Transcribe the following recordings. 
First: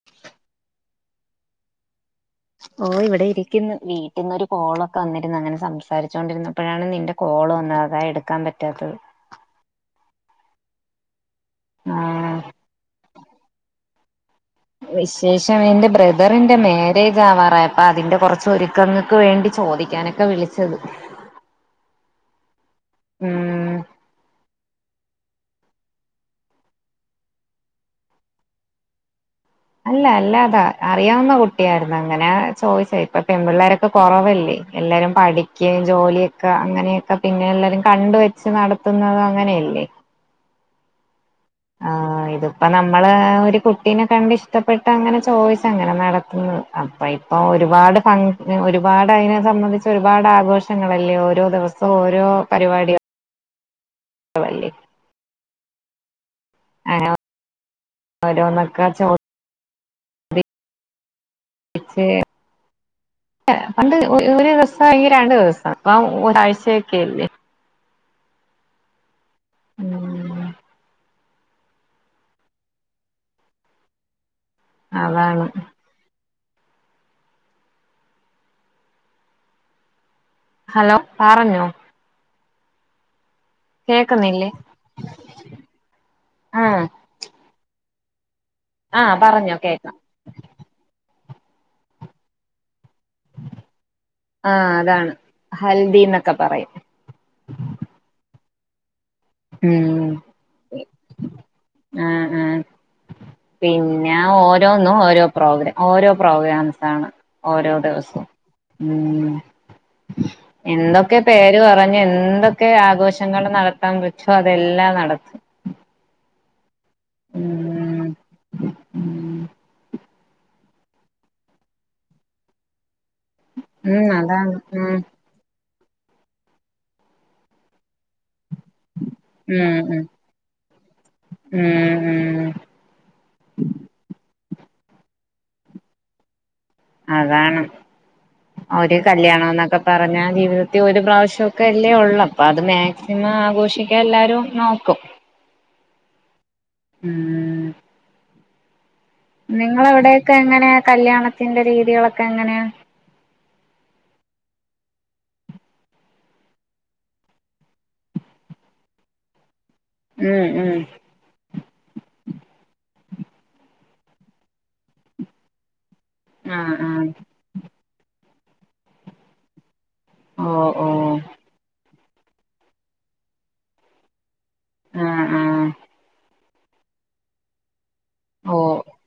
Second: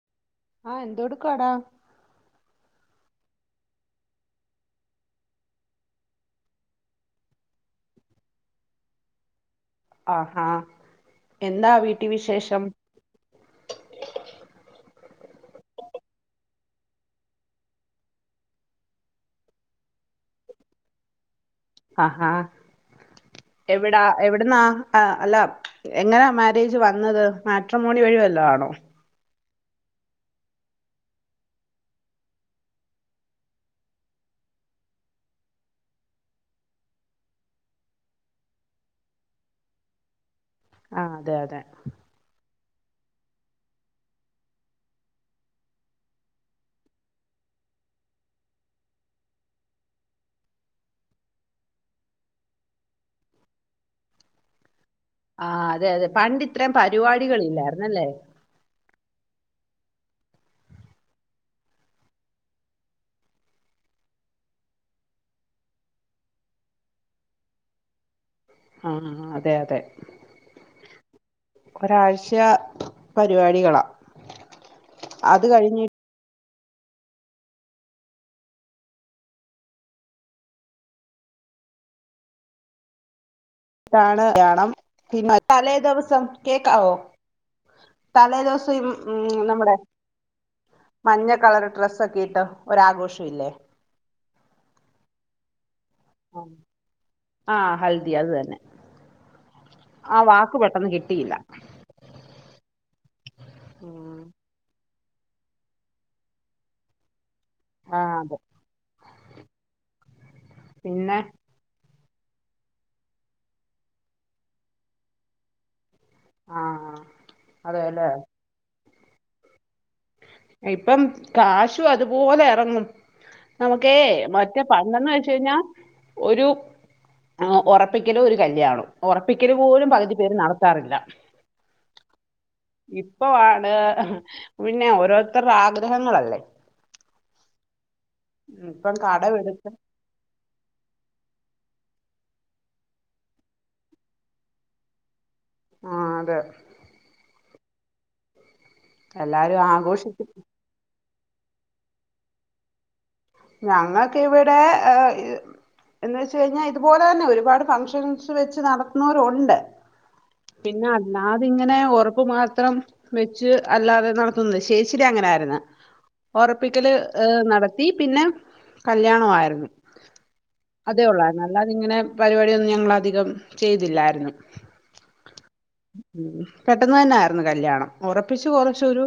[unintelligible] ആഹ് എന്തൊ എടുക്കുവാടാ ഓ ഇവിടെ ഇരിക്കുന്ന് വീട്ടിന്നൊരു കോളൊക്കെ വന്നിരന്ന് അങ്ങനെ സംസാരിച്ചു കൊണ്ടിരുന്നപ്പോഴാണ് നിന്റെ കോള് വന്ന് അതാ എടുക്കാൻ പറ്റാത്തത് ആഹ് ഹാ എന്താ ആ വീട്ടി വിശേഷം വിശേഷം എന്റെ ബ്രദറിന്റെ മാരേജ് ആവാറായ് അപ്പൊ അതിന്റെ കുറച്ച് ഒരുക്കങ്ങൾക്ക് വേണ്ടി ചോദിക്കാന ക്കെ വിളിച്ചത് ആഹാ ഉം എവിടാ എവിടന്നാ ആഹ് അല്ല എങ്ങനാ മാരേജ് വന്നത് മാട്രിമോണി വഴിവല്ലോ ആണോ അല്ല അല്ലാതാ അറിയാവുന്ന കുട്ടിയായിരുന്നു അങ്ങനെ ചോയ്ച്ചാ ഇപ്പൊ പെൺപിള്ളോരൊ ക്കെ കൊറവല്ലേ എല്ലാരും പഠിക്കെയും ജോലിയൊക്കെ അങ്ങനെയൊക്കെ പിന്നെ എല്ലാരും കണ്ട് വ ച്ച് നടത്തുന്നുന്നത് അങ്ങനെയല്ലേ ആഹ് അതെ അതെ ആ ഇതിപ്പോ നമ്മള് ഒരു കുട്ടീനെ കണ്ട് ഇഷ്ടപ്പെട്ട് അങ്ങനെ ചോയ്ച്ച് അങ്ങനെ നടത്തുന്നത് അപ്പൊ ഇപ്പൊ ഒരുപാട് ഫ ഒരുപാട് അതിനെ സംബന്ധിച്ച് ഒരുപാട് ആഘോഷങ്ങളല്ലേ ഓരോ ദിവസം സൊ ഓരോ പരിപാടിക ളല്ലെ ആ അതെ അതെ പണ്ട് ഇത്രെം പരിപാടികള് ഇല്ലായിരുന്നല്ലേ കച്ചൊ ഇച്ചെ പണ്ട് ഒരു ദിവസം അല്ലെങ്കി രണ്ടു ദിവസം ഇപ്പം ഒരാഴ്ചയൊക്കെല്ലേ ആഹ് അതെ അതെ ഉം ഒരാഴ്ച പരിപാടികളാ അതാണ് അത് ഹലോ പറഞ്ഞോ യാണ് കേക്കുന്നില്ലേ യാണം പിന്നെ തലേ ദിവസം ആഹ് കേക്കാവോ തലേ ദിവസം ഇപ്പ ആഹ് മ് പറഞ്ഞോ നമ്മുടെ കേക്കാം മഞ്ഞ കളർ ഡ്രസ്ക്കേ ഇട്ട് ഒരാഘോഷം ഇല്ലേ ആഹ് അതാണ് ഹൽദി എന്നൊക്കെ പറയും ആഹ് ഹൽദി അത് തന്നെ ഉം ആ വാക്ക് പെട്ടെന്ന് കിട്ടിയില്ല ആഹ് ആഹ് പിന്നെ ഓരോന്നും ഓരോ പ്രോഗ്രാം ഓരോ പ്രോഗ്രാംസ് ആണ് ഓരോ ആ ദിവസവും അതെ ഉം പിന്നെ എന്തൊക്കെ പേര് പറഞ്ഞു എന്തൊ ക്കെ ആഘോഷങ്ങൾ നടത്താൻ പറ്റോ അതെല്ലാം നടത്തും ആ ഉം അതെല്ലേ ഉം ഇപ്പ കാശും അതുപോലെ ഇറങ്ങും നമുക്കേ ഉം അതാണ് മറ്റേ ഉം പണ്ടെന്ന് വെ ച്ച് കഴിഞാ ഒരു ഒറപ്പിക്കലും ഒരു കല്യാണോം ഒറപ്പിക്കല് ഉം പോലും ഉം പകുതി പേര് നടത്താറില്ല ഉം ഉം ഇപ്പോ ആണ് പിന്നെ ഓരോര്ത്തരുടെ ആഗ്രഹങ്ങളല്ലേ. അതാണ് ഉം, ഇപ്പം ഒരു കടമെടുത്ത് കല്യാണംന്നൊക്കെ പറഞ്ഞാൽ ജീവിതത്തിൽ ഒരു പ്രാവശ്യൊക്കെ അല്ലേ ഒള്ളൂ അപ്പോ അത് മാക്സിമം ആഘോഷിക്കാൻ എല്ലാരും നോക്കും. ആഹ് അതെ. ഉം. എല്ലാരും നിങ്ങള ആഘോഷിക്കും അവിടെയൊക്കെ എങ്ങനെയാ കല്യാണത്തിന്റെ രീതികളൊക്കെ എങ്ങനെയാ? ഞങ്ങൾക്ക് ഇവിടെ ഏഹ്. എന്ന് വെച്ച് കഴിഞ്ഞാ ഇതുപോലെ തന്നെ ഒരുപാട് ഫംഗ്ഷൻസ് വെച്ച് നടത്തുന്നോരുണ്ട്. ഉം ഉം പിന്നെ അല്ലാതി ഇങ്ങനെ ഉറപ്പ് മാത്രം. വെച്ച് അല്ലാതെ നടത്തുന്നത് ചെച്ചിടെ അങ്ങനെയാര്ന്ന്. ആഹ് ഒറപ്പിക്കല് ആഹ് ഏഹ് നടത്തി പിന്നെ കല്യാണവായിര്ന്നു. ഓ ഓ. അതെ ഉള്ളരുന്നു അല്ലാതെ ഇങ്ങനെ പരിപാടിന്നും ഞങ്ങള് അധികം ചെയ്തില്ലായിരുന്നു. ആഹ് ആഹ്. പെട്ടെന്ന് തന്നെ ആയിര്ന്നു കല്യാണം ഉറപ്പിച്ച് ഓ കുറച്ച് ഒരു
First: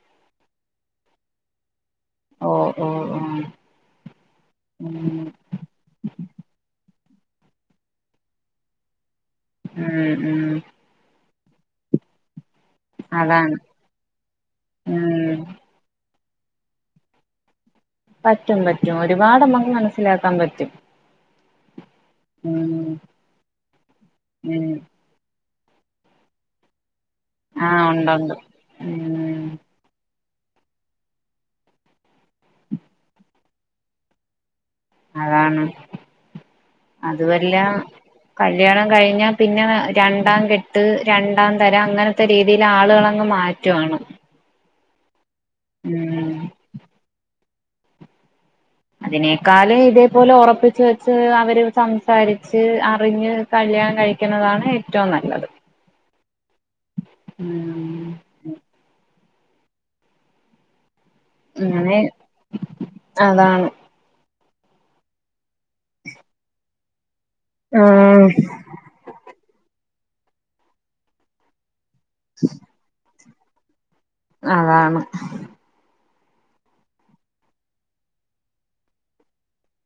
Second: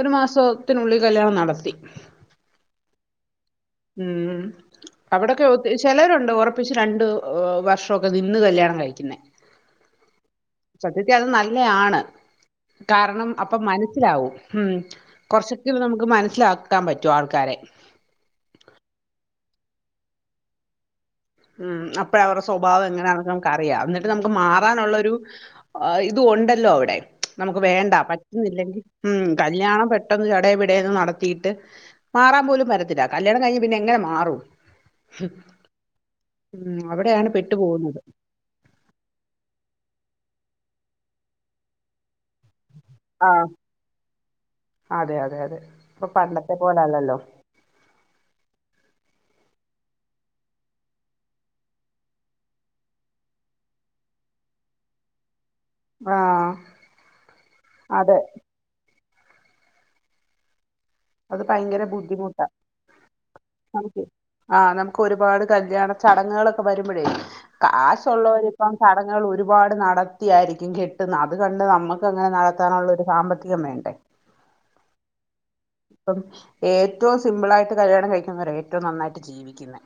ഒരു മാസം ത്തിനുള്ളി കല്യാണം നടത്തി. ഒ ഓ. ഉം ഉം ഉം അവിടക്കെ. ചെലവരുണ്ട് ഒറ്പ്പിച്ച് രണ്ട് വർഷക്കെ നിന്ന് കല്യാണം കഴിക്കുന്നേ. ഉം ഉം. സത്യത്തിൽ അത് നല്ലയാണ് കാരണം അതാണ് അപ്പോ മനസ്സിലാവും. ഉം ഉം കൊറ്ച്ചൊക്കെ നമുക്ക് മന്സ്സിലാക്കാൻ പറ്റു ആൾക്കാരെ. പറ്റും പറ്റും ഒരുപാട് നമ്മക്ക് മനസ്സിലാക്കാൻ പറ്റും. ഉം അപ്പഴ അവരുടെ സ്വഭാവം ഉം എങ്ങനെയാണ് നമുക്ക് അറിയാം എന്നിട്ട് നമുക്ക് ഉം മാറാനുള്ളരു ആഹ് ഇത് ഉണ്ടല്ലോ അവിടെ നമുക്ക് ആഹ് വേണ്ട ഉണ്ടുണ്ട് പറ്റുന്നില്ലെങ്കിൽ. ഉം കല്യാണം പെട്ടെന്ന് ചടെ പിടെന്ന് നടത്തിട്ട്. മാറാൻ പോലും പറ്റത്തില്ല കല്യാണം കഴിഞ്ഞ് പിന്നെ എങ്ങനെ മാറും. അതാണ് ഉം അവിടെയാണ് പെട്ടു അതുവല്ലാ. പോകുന്നത് കല്യാണം കഴിഞ്ഞാ പിന്നെ രണ്ടാം കെട്ട് രണ്ടാം തരം അങ്ങനത്തെ രീതിൽ ആളുകള്. അങ്ങ് ആഹ് മാറ്റു ആണ്. അതെ അതെ അതെ ഇപ്പൊ ഉം പണ്ടത്തെ പോലല്ലല്ലോ? അതിനേക്കാള് ഇതേ പോലെ ഒറപ്പിച്ച് വെച്ച് അവര് സംസാരിച്ച് അറിഞ്ഞ്. കല്യാണം കഴിക്കുന്നതാണ് ഏറ്റവും നല്ലത്. ആഹ് അതെ. അത് ഭയങ്കര അങ്ങനെ ബുദ്ധിമുട്ടാ അതാണ് [unintelligible] ആഹ് നമുക്ക് ഒരുപാട് കല്യാണ ചടങ്ങുകളൊക്കെ വരുമ്പഴേ കാശ് ഉം ഉള്ളോരിപ്പം. ചടങ്ങുകൾ ഒരുപാട് നടത്തിയായിരിക്കും കെട്ടുന്ന് അത് കണ്ട് നമ്മ ക്ക് അങ്ങനെ നടത്താനുള്ളൊരു സാമ്പത്തികം വേണ്ടേ. അതാണ്. ഇപ്പം ഏറ്റവും സിമ്പിളായിട്ട് കല്യാണം കഴിക്കുന്നവരാ ഏറ്റവും നന്നായിട്ട് ജീവിക്കുന്നേ.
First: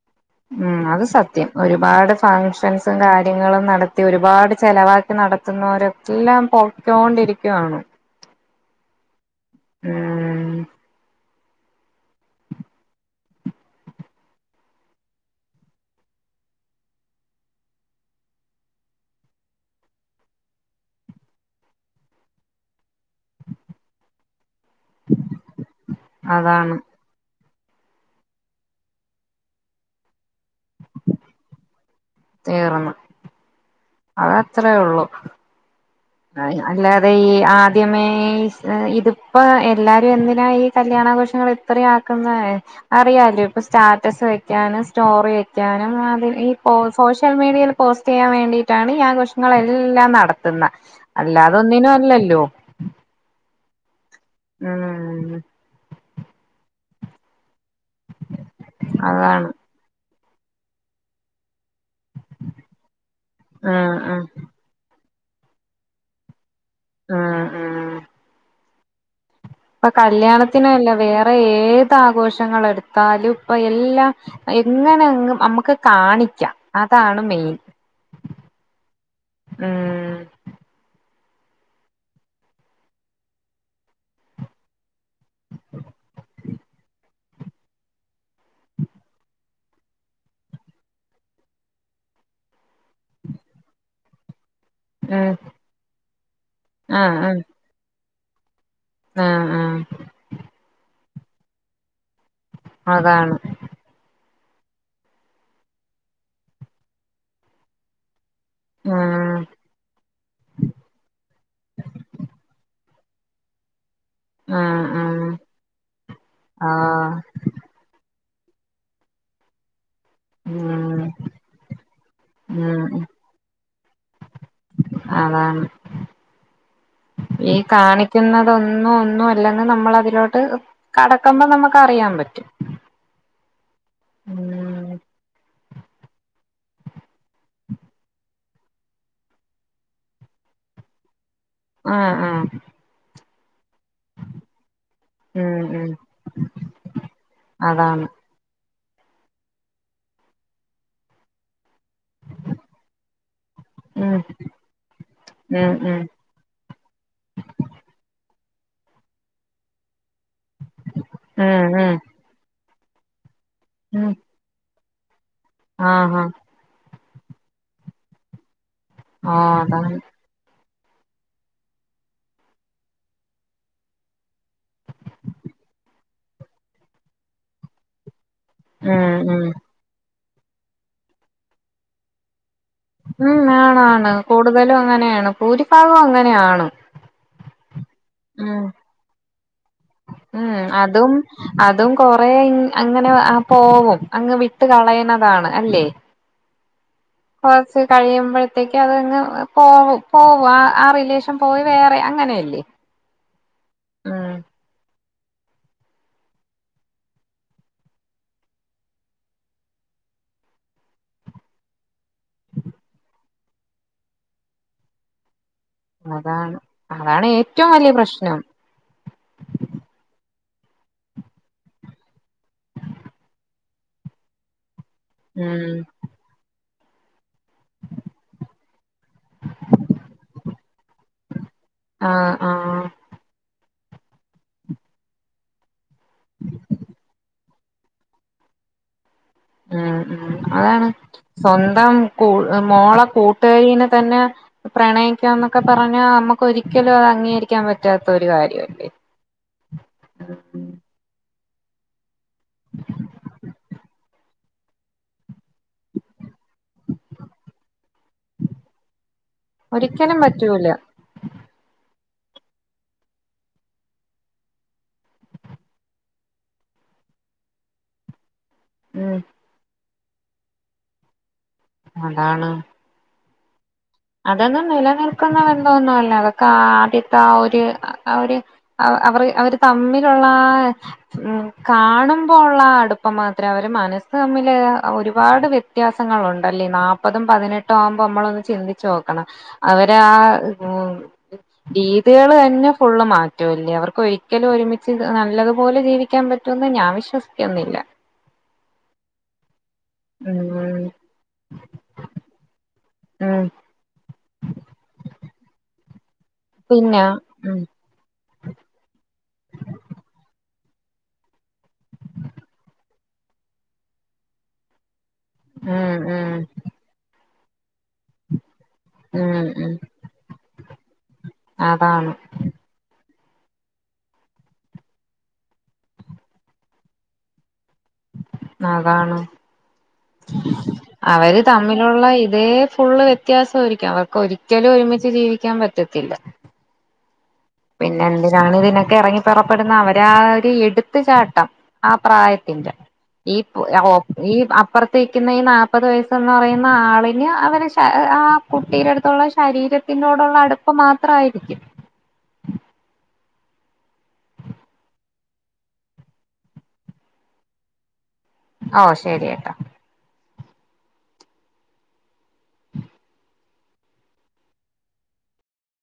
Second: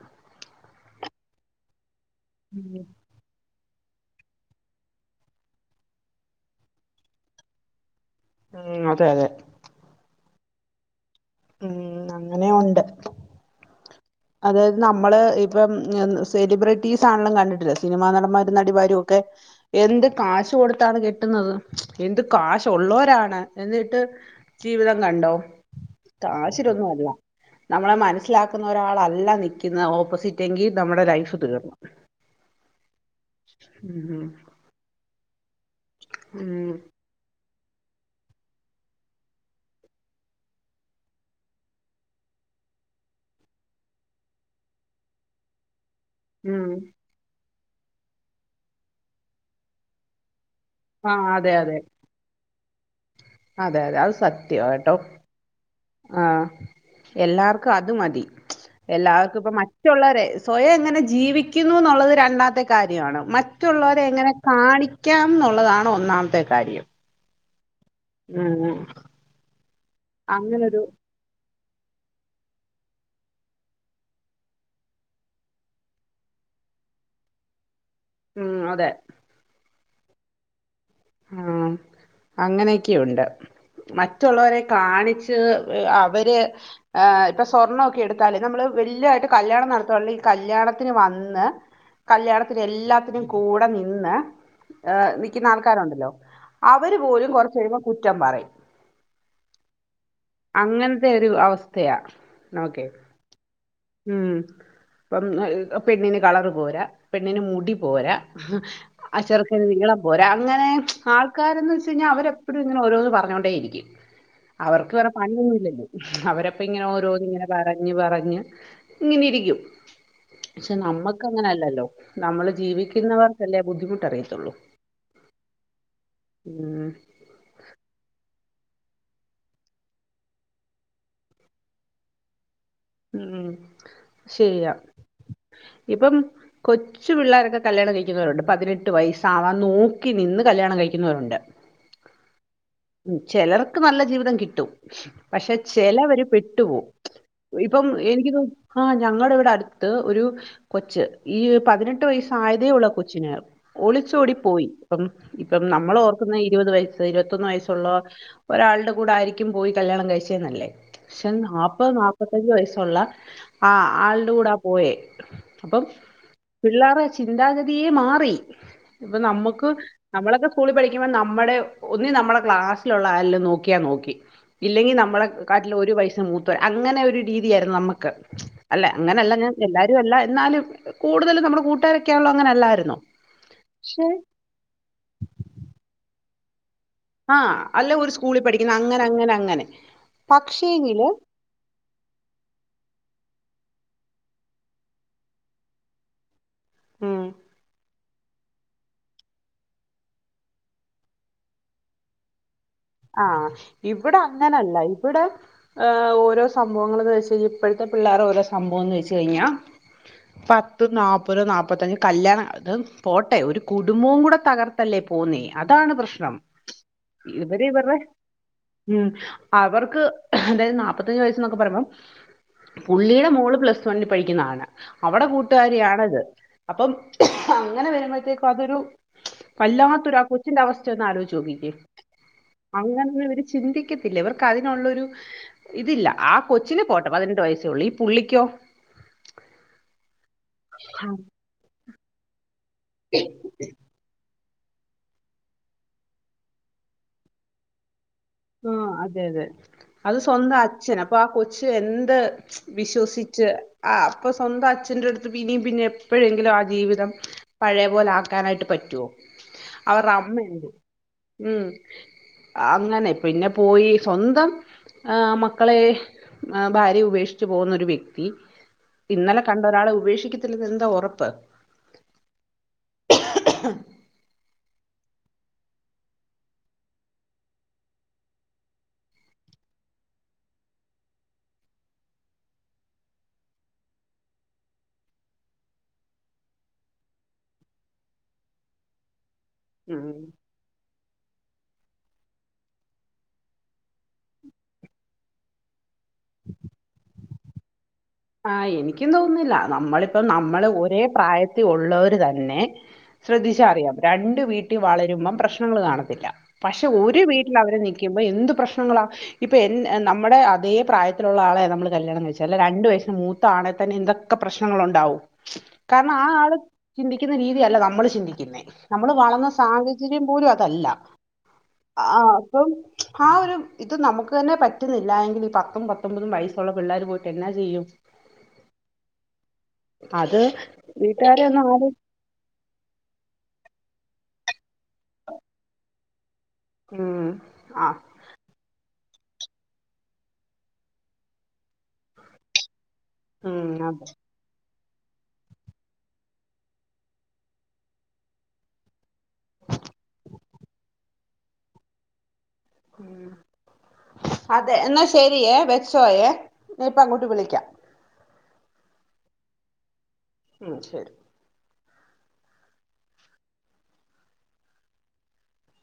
ഉം അത് സത്യം ഒരുപാട് ഉം ഫങ്ഷൻസും കാര്യങ്ങളും നട ത്തി ഒരുപാട് ചെലവാക്കി നടത്തുന്നോരെല്ലാം പൊട്ടിയ്ണ്ടിരിക്കൃവാണ്. ഉം അതെ അതെ. ഉം. ഉം അങ്ങനെം ഉണ്ട്. അതായത് നമ്മള് ഇപ്പം സെലിബ്രിറ്റീസ് ആണലും കണ്ടിട്ടില്ല സിനിമാ നടന്മാര നടിമാരും ഒക്കെ എന്ത് കാശ് കൊടുത്താണ് കിട്ടുന്നത്. എന്ത് കാശ ഉള്ളവരാണ് എന്നിട്ട് ജീവിതം കണ്ടോ അതാണ് കാശിലൊന്നുംന്നുമല്ല അല് നമ്മളെ മനസ്സിലാക്കുന്ന ഒരാളല്ല എല്ല നൽക്കുന്നകി ഓപ്പോസിറ്റ എങ്കിൽ നമ്മുടെ ലൈഫ് തീർന്നു. തീർന്നു ഉം അതത്രേ ഉള്ളു. ഉം അത ഈ ആദ്യമേ ഇതിപ്പോ എല്ലാരും എന്തിനാ ഈ കല്യാണാഘോഷങ്ങൾ ഇത്രയും ആക്കുന്ന അറിയാലോ ഇപ്പ സ്റ്റാറ്റ വെക്കാനും സ്റ്റോറി വെക്കാനും വ ഈ പോ ഉം സോഷ്യൽ മീഡിയയിൽ പോസ്റ്റ് ചെയ്യാൻ വേണ്ടിയിട്ടാണ് ഈ ആഘോഷങ്ങളൾ എല്ലാം നടത്തുന്നേ ആ അതെ അല്ലാതെ അതെ ഒന്നിനും അല്ലല്ലോ അതെ അതെ അത് സത്യാ കേട്ടോ ഉം ആഹാ എല്ലാവർക്കും അത് മതി എല്ലാവർക്കും അതാണ് ഇപ്പ മ മറ്റുള്ളവരെ സ്വയം എങ്ങനെ ജീവിക്കുന്നു എന്നുള്ളത്. രണ്ടാമത്തെ കാര്യമാണ് ഉം മറ്റുള്ളവരെ ഉം എങ്ങനെ കാണിക്കാം ന്നുള്ളതാണ് ഒന്നാമത്തെ കാര്യം. ആഹാ ആഹാ അങ്ങനെ ഇപ്പ കല്യാണത്തിനല്ല വേറെ ഏത് ആഘോഷങ്ങളൾ എടുത്താലും ഇപ്പ എല്ലാം എങ്ങനെങ്ങ് നമ്മുക്ക് കാണിക്കാം അതാണ് മെയിൻ. ഉം അതെ ഉം ആഹ് അങ്ങനെയൊക്കെയുണ്ട് മറ്റുള്ളവരെ കാണി ച് അവര് ഏ ഇപ്പൊ സ്വർണ്ണൊക്കെ ഒക്കെ എടുത്താല് നമ്മള് വല്യതായിട്ട് കല്യാണം നടത്തുകുയണെ ഈ കല്യാണത്തിന് വന്ന് കല്യാണത്തിന് എല്ലാത്തിനും കൂടെ നിന്ന് ഏ ഉം നിക്കുന്ന ആൾക്കാരുണ്ടല്ലോ അവര് ആഹ് പോലും കൊറച്ച കഴുമ്പോൾ കുറ്റം പറയും. ആഹാ ആഹാ അങ്ങനത്തെ ഒരു അവസ്ഥയാ നോക്കു അതാണ് ഉം അപ്പം പെണ്ണിന് കളറ് പോരാ പെണ്ണിന് മുടി പോരാ. ആ ആഹ് ചെറുക്കന് നീളം പോരാ അങ്ങനെ ആൾക്കാരന്ന് വെച്ച് കഴിഞ്ഞാൽ അവരെപ്പോഴും ഇങ്ങനെ ഓരോന്ന് പറഞ്ഞോണ്ടേ ഇരിക്കും ആഹ് അവർക്ക് ആഹ് പണൊന്നില്ലല്ലോ അവരപ്പ ഇങ്ങനെ ആഹ് ഓരോന്ന ഇങ്ങനെ പറഞ് പറഞ്ഞ്. ഇങ്ങനെ ഇരിക്കും. പക്ഷെ ഉം നമ്മക്ക് അങ്ങനെല്ലല്ലോ നമ്മള് ഉം ജീവിക്കുന്നവർക്കല്ലേ ബുദ്ധിമുട്ട് അറിയത്തുള്ളൂ. അതാണ് ഉം ഈ കാണിക്കുന്ന അതൊന്നും ഒന്നും അല്ലങ്കിൽ നമ്മള അതിലോട്ട് കടക്കുമ്പോ നമുക്ക് അറിയാൻ പറ്റും. ഉം ശരിയാ ഉം ഇപ്പം കൊച്ച് കൊച്ചു പിള്ളേരൊക്കെ കല്യാണം കഴിക്കുന്നവരുണ്ട് പതിനെട്ട് വയസ്സാവാൻ നോക്കി നിന്ന് കല്യാണം കഴിക്കുന്നവരുണ്ട്. ആഹ ആഹ ഉം ചിലർക്ക് നല്ല ജീവിതം കിട്ടും. ഉം പക്ഷെ ഉം ചിലവര് പെട്ടു പോവും. ഇപ്പം അതാണ് എനിക്ക് തോന്നുന്നു. ആ ഞങ്ങളുടെ ഇവിടെ അടുത്ത് ഒരു കൊച്ച് ഈ പതിനെട്ട് വയസ്സ ആയതേ ഒള്ളൂ കൊച്ചിന്. ഉം ഒളിച്ചോഓടി പോയി ഇപ്പം ഇപ്പം ഉം ഉം നമ്മളോ ഇരുപത് വയസ് ഇരുപത്തൊന്ന് വയസ്സുള്ള ഒരാളുടെ കൂടെ ആയിരിക്കും. പോയി കല്യാണം കഴിച്ചെന്നല്ലേ. പക്ഷെ ഉം നാല്പ്പത് ഉം നാല്പത്തഞ്ചു വയസ്സുള്ള ആ ഉം ആളുടെ കൂടൊ പോയ. അപ്പം ആഹ് ആഹ് പിള്ളേരു ചിന്താഗതിയെ മാറി. ഇപ്പൊ ഓഹ് നമ്മുക്ക് അതാണ് നമ്മളൊക്കെ സ്കൂളിൽ പഠിക്കുമ്പോൾ നമ്മുടെ ഒന്നി നമ്മുടെ ക്ലാസ്സിലുള്ള ആരെല്ലും നോക്കിയാ നോക്കി. ഇല്ലെങ്കിൽ നമ്മളെ കാട്ടിൽ ഒരു വയസ മൂത്ത. അങ്ങനെ. രീതിയരുന്നു നമക്ക്. അല്ല ഉം അങ്ങനെല്ല ഉം ഞാൻ ഇതല്ല എന്നാലും. കൂടുതലും നമ്മുടെ കൂട്ടുകാരൊക്കെയാണള്ളോ അങ്ങനെ അല്ലായിരുന്നു. ഉം. ആണാണ്. കൂടുതലും അങ്ങനെയാണ്. ഭൂരിഭാഗം അങ്ങനെയാണ്. ആഹ അല്ല ഒരു സ്കൂളിൽ ഉം പഠിക്കുന്ന. അങ്ങനെ അങ്ങനെ അങ്ങനെ. ഉം പക്ഷേങ്കില് അതും അതും കൊറേ അങ്ങനെ പോവും. അങ്ങ് വിട്ട് കളയുന്നതാണ് അല്ലേ. ഉം. കൊറച്ച് കഴിയുമ്പോഴത്തേക്ക് അത്ങ്ങ് പോവ പോവും. ആ ആ റിലേഷൻ പോയി വേറെ അങ്ങനെയല്ലേ. ആഹ. ഇവിടെ ഉം അങ്ങനല്ല. ഇവിടെ ഓരോ സംഭവങ്ങൾന്ന് വെച്ച് കഴിഞ്ഞാ ഇപ്പോഴത്തെ പിള്ളേർ ഓരോ സംഭവം എന്ന് വെച്ച് കഴിഞ്ഞാ. പത്ത് നാപ്പത് നാല്പ്പത്തഞ്ച് കല്യാണം. അത് പോട്ടെ. ഒരു കുടുംബവും കൂടെ തകർ തല്ലേ പോന്നേ. അതാണ് പ്രശ്നം. അതാണ് അതാണ് ഏറ്റ അവര ഇരുടെ ഉ അവർക്ക് അതായത് നാപ്പത്തഞ്ചു വയസ്സ എന്നൊക്കെ പറയുമ്പം പുള്ളിയുടെ മോള് പ്ലസ് വണ്ണിൽ പഠിക്കുന്നതാണ്. അവിടെ ഉം കൂട്ടുകാരിയാണത്. അപ്പം അങ്ങനെ വരുമ്പോഴത്തേക്കും അതൊരു വല്ലാത്തുരാ. കൊച്ചിന്റെ അവസ്ഥയ ഒന്ന് ആലോചിചു നോക്കിക്കേ. ആഹ ആഹ അങ്ങനെ ഇവര് ചിന്തിക്കത്തില്ല. ഇവർക്ക് അതിനുള്ളൊരു ഇതില്ല. ആ കൊച്ചിന് പോട്ടെ. പതിനെട്ടു വയസ്സേ ഉള്ള. ഈ പുള്ളിക്കോ. ഉം ഉം. അതാണ്. സ്വന്തം ക മോള കൂട്ടുകരിനെ തന്നെ. പ്രണയിക്കാം എന്നൊക്കെ പറഞ്ഞാ നമുക്ക് ഒരിക്കലും അത് അംഗീകരിക്കാൻ പറ്റാത്ത ഒരു കാര്യം. ആ അതെ. അതെ. അത് സ്വന്തം അച്ഛന്. അപ്പൊ ആ കൊച്ച എന്ത് വിശ്വസിച്ച് ആ അപ്പൊ സ്വന്തം അച്ഛന്റെറെ അടുത്ത് ഇനിയും പിന്നെ എപ്പോഴെങ്കിലും ആ ജീവിതം പഴയപോലെ ആ ക്കാനായിട്ട് പറ്റോ. അവരുടെ ഒരിക്കലും അമ്മയുണ്ട് പറ്റൂല ഉം. അങ്ങനെ. പിന്നെ പോയി സ്വന്തം. മക്കളെ ഭാര്യ ഉപേക്ഷിച്ച് പോകുന്നൊരു വ്യക്തി ഉം ഇന്നലെ കണ്ട ഒരാളെ ഉപേക്ഷിക്കത്തില്ല എന്താ ഉറപ്പ്. അതാണ്. അതൊന്നും നിലനിൽക്കുന്ന ബന്ധമൊന്നും അല്ലേ. അതൊക്കെ ആദ്യത്തെ ആ ഒരു ഒരു അവർ അവര് തമ്മിലുള്ള ഉം കാണുമ്പോള്ള അടുപ്പം മാത്രേ. അവര് മനസ്സ് തമ്മില് ഒരുപാട് വ്യ വ്യത്യാസങ്ങളുണ്ടല്ലേ. നാൽപ്പതും പതിനെട്ടും ആവുമ്പോ നമ്മളൊന്ന് ചിന്തിച്ചു നോക്കണം. അവര് ആ ഉം ഉം. രീതികള് തന്നെ ഫുള്ള് മാറ്റുംല്ലേ. അവർക്ക് ഒരിക്കലും ഒരുമിച്ച് നല്ലതുപോലെ ജീവിക്കാൻ പറ്റും പറ്റന്ന ഞാൻ വിശ്വസിക്കുന്നില്ല. ആഹ എനിക്കും തോന്നുന്നില്ല നമ്മളിപ്പോ നമ്മള് ഉം ഒരേ പ്രായത്തിൽ ഉള്ളവർ തന്നെ. ഉം ശ്രദ്ധിച്ച അറിയാം. രണ്ടു വീട്ടിൽ വളരുമ്പം പ്രശ്നങ്ങൾ കാണത്തില്ല. പക്ഷെ പിന്നെ ഒരു വീട്ടിൽ ഉം അവര് നിൽക്കുമ്പോ എന്ത് പ്രശ്നങ്ങളാ. ഇപ്പൊ എൻ നമ്മുടെ അതേ പ്രായത്തിലുള്ള ആളെ നമ്മള് കല്യാണംകഴിച്ചാ. രണ്ടു വയ മൂത്ത ആണെൽ തന്നെ എന്തൊക്കെ പ്രശ്നങ്ങള ഉണ്ടാവും. ഉം കാരണം ആ ഉം ആള് ചിന്തി ക്കുന്ന രീതിയല്ല നമ്മള് ചിന്തിക്കുന്നേ. നമ്മള് ഉം വളർന്ന ഉം സാഹചര്യം പോലും അതല്ല. ആ അതാണ് അപ്പം ആ ഒരു ഇത് നമുക്ക് തന്നെ പറ്റുന്നില്ല എങ്കിൽ ഈ പത്തും പത്തൊമ്പതും വയസ്സുള്ള പിള്ളേർ പോയിട്ട് എന്നാ ചെയ്യും. അതാണ്. അത് അവര് വീട്ടുകാരെ ഒന്നും ആരും തമ്മിലുള്ള ഇതേ ഫുള്ള് വ്യത്യാസം ഒരിക്കു അവർക്ക് ഒരിക്കലും ഒരുമിച്ച് ജീവിക്കാൻ പറ്റത്തില്ല മ് പിന്നെ എന്തിനാണ് ഇതിനൊക്കെ എറങ്ങി പുറപ്പെടുന്ന അവരാ ഒരു എടുത്തു ചാട്ടം ആ പ്രായത്തിന്റെ ഈ ഉം അതെ ഈ അം അപ്പുറത്തിക്കുന്ന ഈ നാല്പ്പത് വയസ്സ്ന്ന് പറയുന്ന ആളിന് അവനെ ശആ കുട്ടീുടെടുത്തുള്ള ശരീരത്തി ത്തൊടുള്ള അടുപ്പ് മാത്രമായിരിക്കും അതെ എന്നാ ശരിയേ വെച്ചോയേ നയിപ്പ അങ്ങോട്ട് വിളിക്കാം ഓ ശെരി ട്ടോ ഉം ശരി